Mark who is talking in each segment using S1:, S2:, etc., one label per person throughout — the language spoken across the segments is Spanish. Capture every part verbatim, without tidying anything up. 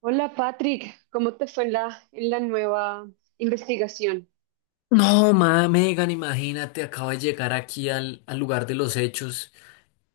S1: Hola Patrick, ¿cómo te fue en la, en la nueva investigación?
S2: No, ma, Megan, imagínate, acabo de llegar aquí al, al lugar de los hechos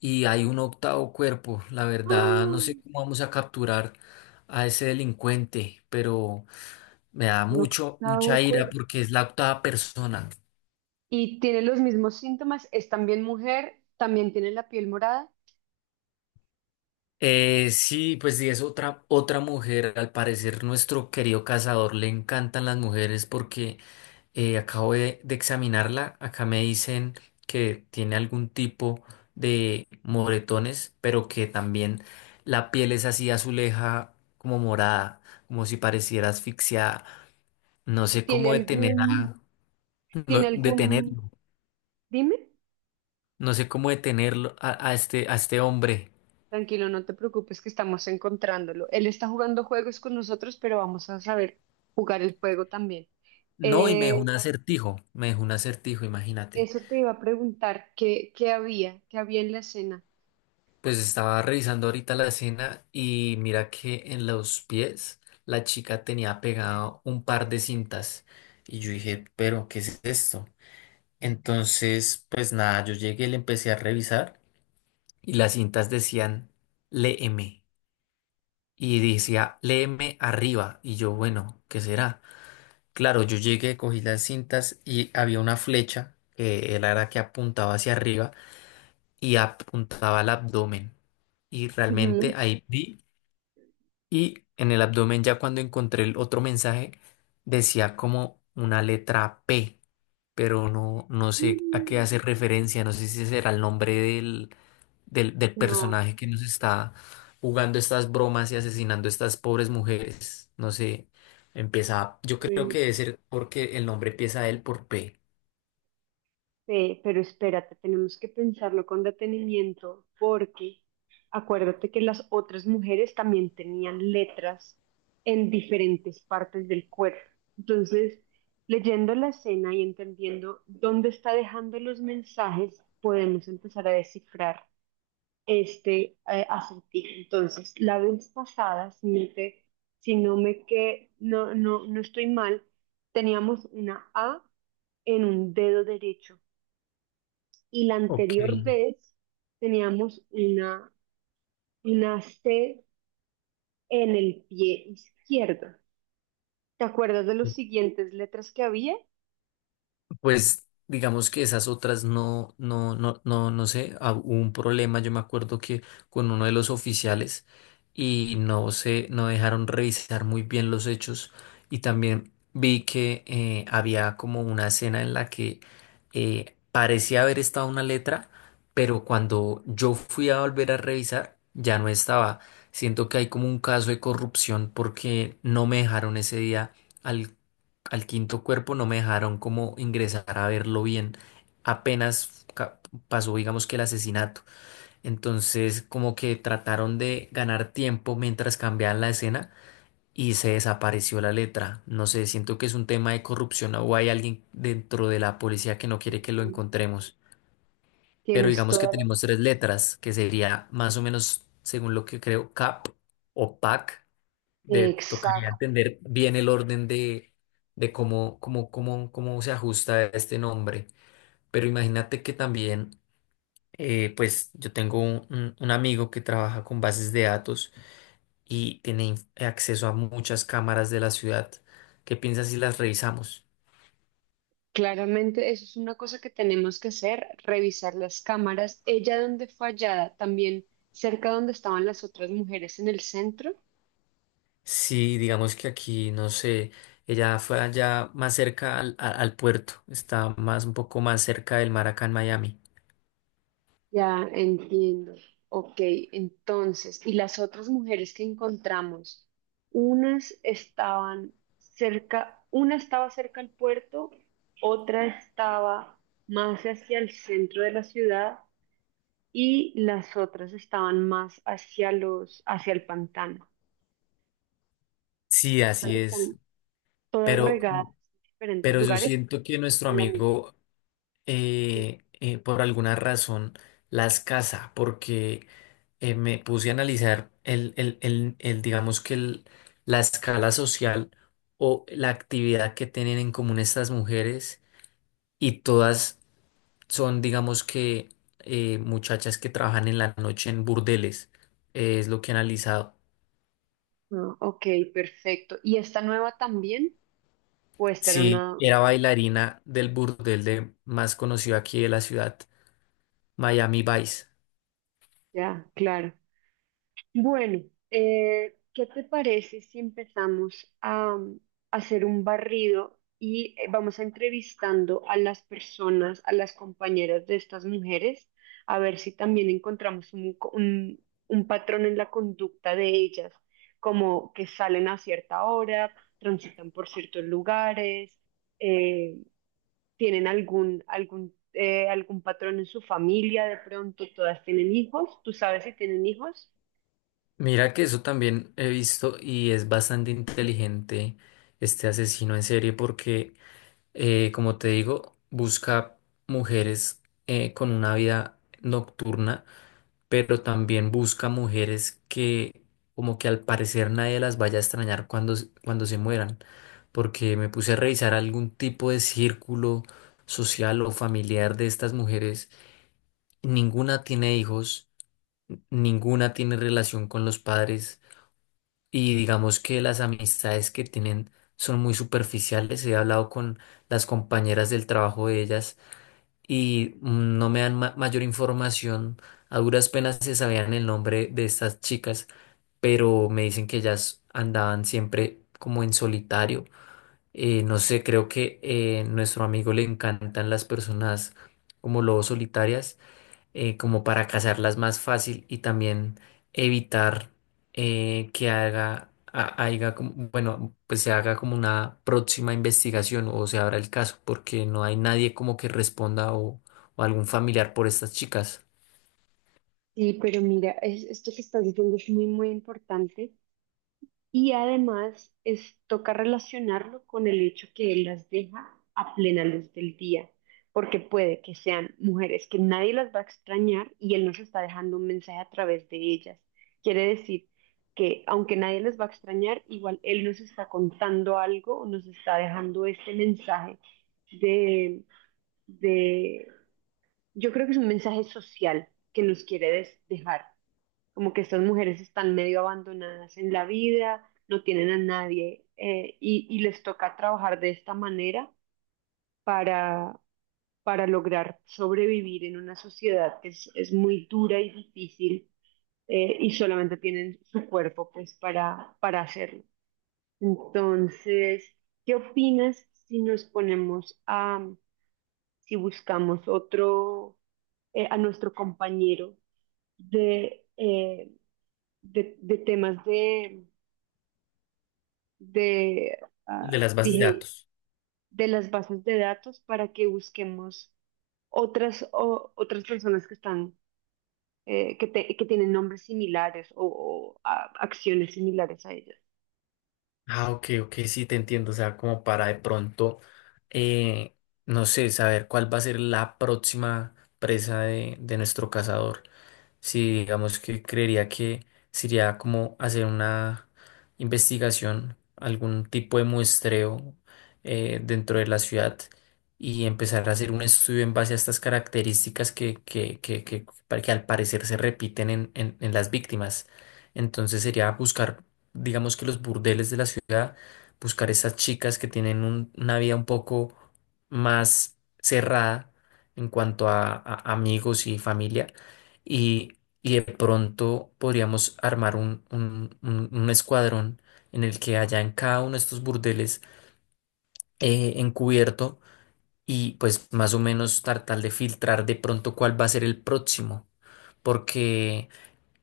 S2: y hay un octavo cuerpo. La verdad, no
S1: ¡Ah!
S2: sé cómo vamos a capturar a ese delincuente, pero me da
S1: Un
S2: mucho, mucha
S1: octavo
S2: ira
S1: cuerpo.
S2: porque es la octava persona.
S1: Y tiene los mismos síntomas, es también mujer, también tiene la piel morada
S2: Eh, sí, pues sí, es otra, otra mujer. Al parecer, nuestro querido cazador le encantan las mujeres porque eh, acabo de, de examinarla. Acá me dicen que tiene algún tipo de moretones, pero que también la piel es así azuleja, como morada, como si pareciera asfixiada. No
S1: y
S2: sé
S1: tiene
S2: cómo detener a,
S1: algún,
S2: no-
S1: tiene algún,
S2: detenerlo.
S1: dime,
S2: No sé cómo detenerlo a, a este, a este hombre.
S1: tranquilo, no te preocupes que estamos encontrándolo. Él está jugando juegos con nosotros, pero vamos a saber jugar el juego también.
S2: No, y me dejó un
S1: Eh,
S2: acertijo. Me dejó un acertijo, imagínate.
S1: Eso te iba a preguntar, ¿qué, qué había? ¿Qué había en la escena?
S2: Pues estaba revisando ahorita la escena y mira que en los pies la chica tenía pegado un par de cintas y yo dije, pero ¿qué es esto? Entonces, pues nada, yo llegué, le empecé a revisar y las cintas decían, léeme, y decía, léeme arriba, y yo, bueno, ¿qué será? Claro, yo llegué, cogí las cintas y había una flecha que era la que apuntaba hacia arriba y apuntaba al abdomen y
S1: Ujú.
S2: realmente ahí vi. Y en el abdomen, ya cuando encontré el otro mensaje, decía como una letra P, pero no, no sé a qué
S1: Mm,
S2: hace referencia, no sé si será el nombre del, del, del
S1: no,
S2: personaje que nos está jugando estas bromas y asesinando a estas pobres mujeres. No sé, empieza, yo creo que
S1: bueno.
S2: debe ser porque el nombre empieza él por P.
S1: Ve, pero espérate, tenemos que pensarlo con detenimiento porque acuérdate que las otras mujeres también tenían letras en diferentes partes del cuerpo. Entonces, leyendo la escena y entendiendo dónde está dejando los mensajes, podemos empezar a descifrar este eh, acertijo. Entonces, la vez pasada, si no te- si no me que no, no, no estoy mal, teníamos una A en un dedo derecho y la
S2: Ok.
S1: anterior vez teníamos una, una C en el pie izquierdo. ¿Te acuerdas de las siguientes letras que había?
S2: Pues digamos que esas otras no, no, no, no, no sé, ah, hubo un problema, yo me acuerdo que con uno de los oficiales y no sé, no dejaron revisar muy bien los hechos y también vi que eh, había como una escena en la que eh, parecía haber estado una letra, pero cuando yo fui a volver a revisar ya no estaba. Siento que hay como un caso de corrupción porque no me dejaron ese día, al quinto cuerpo, no me dejaron como ingresar a verlo bien. Apenas ca- Pasó, digamos que el asesinato. Entonces, como que trataron de ganar tiempo mientras cambiaban la escena y se desapareció la letra. No sé, siento que es un tema de corrupción o hay alguien dentro de la policía que no quiere que lo encontremos. Pero
S1: Tienes
S2: digamos que
S1: toda la...
S2: tenemos tres letras, que sería más o menos, según lo que creo, C A P o P A C. De, tocaría
S1: Exacto.
S2: entender bien el orden de, de cómo, cómo, cómo, cómo se ajusta este nombre. Pero imagínate que también, eh, pues yo tengo un, un- un amigo que trabaja con bases de datos y tiene inf- acceso a muchas cámaras de la ciudad. ¿Qué piensas si las revisamos?
S1: Claramente, eso es una cosa que tenemos que hacer, revisar las cámaras. Ella donde fue hallada, también cerca donde estaban las otras mujeres en el centro.
S2: Sí, digamos que aquí, no sé, ella fue allá más cerca al, a- al puerto, está más un poco más cerca del mar acá en Miami.
S1: Ya entiendo. Ok, entonces, ¿y las otras mujeres que encontramos? Unas estaban cerca, una estaba cerca al puerto, otra estaba más hacia el centro de la ciudad y las otras estaban más hacia los, hacia el pantano.
S2: Sí,
S1: O sea,
S2: así
S1: que
S2: es.
S1: están todas
S2: Pero
S1: regadas en diferentes
S2: Pero yo
S1: lugares
S2: siento que nuestro
S1: en la misma.
S2: amigo, eh, eh, por alguna razón, las casa, porque eh, me puse a analizar el, el- el- el, digamos que el- la escala social o la actividad que tienen en común estas mujeres y todas son, digamos que, eh, muchachas que trabajan en la noche en burdeles. Eh, es lo que he analizado.
S1: Ah, ok, perfecto. ¿Y esta nueva también? Pues era
S2: Sí,
S1: una,
S2: era bailarina del burdel de, más conocido aquí de la ciudad, Miami Vice.
S1: ya, claro. Bueno, eh, ¿qué te parece si empezamos a, um, hacer un barrido y eh, vamos a entrevistando a las personas, a las compañeras de estas mujeres, a ver si también encontramos un, co- un- un patrón en la conducta de ellas, como que salen a cierta hora, transitan por ciertos lugares, eh, tienen algún, algún, eh, algún patrón en su familia, de pronto todas tienen hijos, ¿tú sabes si tienen hijos?
S2: Mira que eso también he visto y es bastante inteligente este asesino en serie porque, eh, como te digo, busca mujeres eh, con una vida nocturna, pero también busca mujeres que, como que al parecer nadie las vaya a extrañar cuando, s- cuando se mueran, porque me puse a revisar algún tipo de círculo social o familiar de estas mujeres. Ninguna tiene hijos, ninguna tiene relación con los padres. Y digamos que las amistades que tienen son muy superficiales. He hablado con las compañeras del trabajo de ellas y mm, no me dan ma- mayor información. A duras penas se sabían el nombre de estas chicas, pero me dicen que ellas andaban siempre como en solitario. Eh, no sé, creo que eh, nuestro amigo le encantan las personas como lobos solitarias, eh, como para cazarlas más fácil y también evitar eh, que haga, ha- haiga como... bueno, pues se haga como una próxima investigación o se abra el caso, porque no hay nadie como que responda, o, o algún familiar por estas chicas.
S1: Sí, pero mira, es, esto que estás diciendo es muy, muy importante y además es, toca relacionarlo con el hecho que él las deja a plena luz del día, porque puede que sean mujeres que nadie las va a extrañar y él nos está dejando un mensaje a través de ellas. Quiere decir que aunque nadie les va a extrañar, igual él nos está contando algo o nos está dejando este mensaje de, de, yo creo que es un mensaje social que nos quiere des- dejar como que estas mujeres están medio abandonadas en la vida, no tienen a nadie eh, y, y les toca trabajar de esta manera para, para lograr sobrevivir en una sociedad que es, es muy dura y difícil eh, y solamente tienen su cuerpo pues para, para hacerlo. Entonces, ¿qué opinas si nos ponemos a, si buscamos otro, eh, a nuestro compañero de... eh, de, de temas de, de,
S2: De
S1: ah,
S2: las bases de
S1: dije,
S2: datos.
S1: de las bases de datos para que busquemos otras, o- otras personas que están, eh, que, te- que tienen nombres similares o, o, ah, acciones similares a ellas.
S2: Ah, ok, ok, sí, te entiendo. O sea, como para de pronto, eh, no sé, saber cuál va a ser la próxima presa de, de nuestro cazador. Sí, digamos que creería que sería como hacer una investigación, algún tipo de muestreo eh, dentro de la ciudad y empezar a hacer un estudio en base a estas características que, que, que, que, para- que al parecer se repiten en, en, en las víctimas. Entonces sería buscar, digamos que los burdeles de la ciudad, buscar esas chicas que tienen un- una vida un poco más cerrada en cuanto a a amigos y familia, y, y de pronto podríamos armar un, un- un- un escuadrón en el que haya en cada uno de estos burdeles eh, encubierto, y pues más o menos tratar de filtrar de pronto cuál va a ser el próximo, porque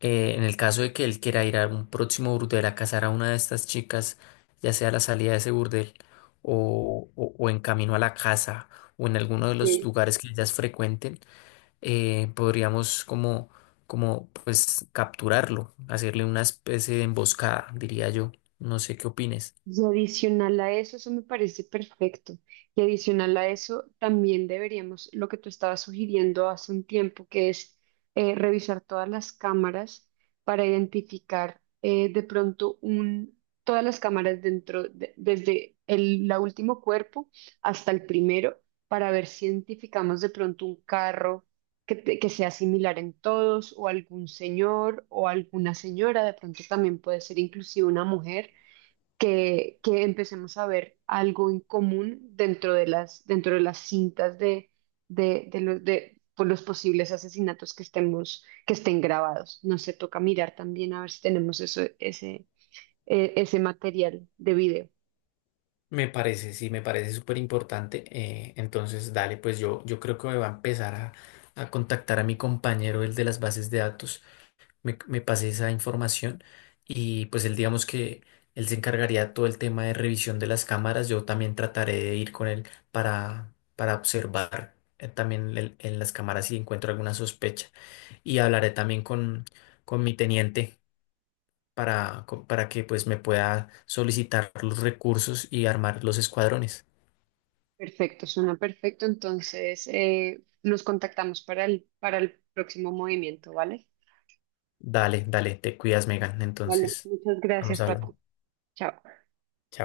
S2: eh, en el caso de que él quiera ir a un próximo burdel a casar a una de estas chicas, ya sea a la salida de ese burdel, o o o en camino a la casa, o en alguno de los
S1: Sí.
S2: lugares que ellas frecuenten, eh, podríamos como, como pues capturarlo, hacerle una especie de emboscada, diría yo. No sé qué opines.
S1: Y adicional a eso, eso me parece perfecto. Y adicional a eso, también deberíamos, lo que tú estabas sugiriendo hace un tiempo, que es eh, revisar todas las cámaras para identificar eh, de pronto un, todas las cámaras dentro, de- desde el la último cuerpo hasta el primero, para ver si identificamos de pronto un carro que, te- que sea similar en todos, o algún señor o alguna señora, de pronto también puede ser inclusive una mujer que, que empecemos a ver algo en común dentro de las, dentro de las cintas de, de, de, los, de por los posibles asesinatos que estemos, que estén grabados. No se toca mirar también a ver si tenemos eso, ese, eh, ese material de video.
S2: Me parece, sí, me parece súper importante. Eh, entonces, dale, pues yo, yo creo que me va a empezar a, a contactar a mi compañero, el de las bases de datos. me, me pase esa información y pues él, digamos que él se encargaría de todo el tema de revisión de las cámaras. Yo también trataré de ir con él para, para observar eh, también el- en las cámaras, si encuentro alguna sospecha, y hablaré también con, con mi teniente para, co- para que pues me pueda solicitar los recursos y armar los escuadrones.
S1: Perfecto, suena perfecto. Entonces, eh, nos contactamos para el, para el próximo movimiento, ¿vale?
S2: Dale, dale, te cuidas, Megan,
S1: Vale,
S2: entonces
S1: muchas
S2: vamos
S1: gracias,
S2: hablando.
S1: Paco. Chao.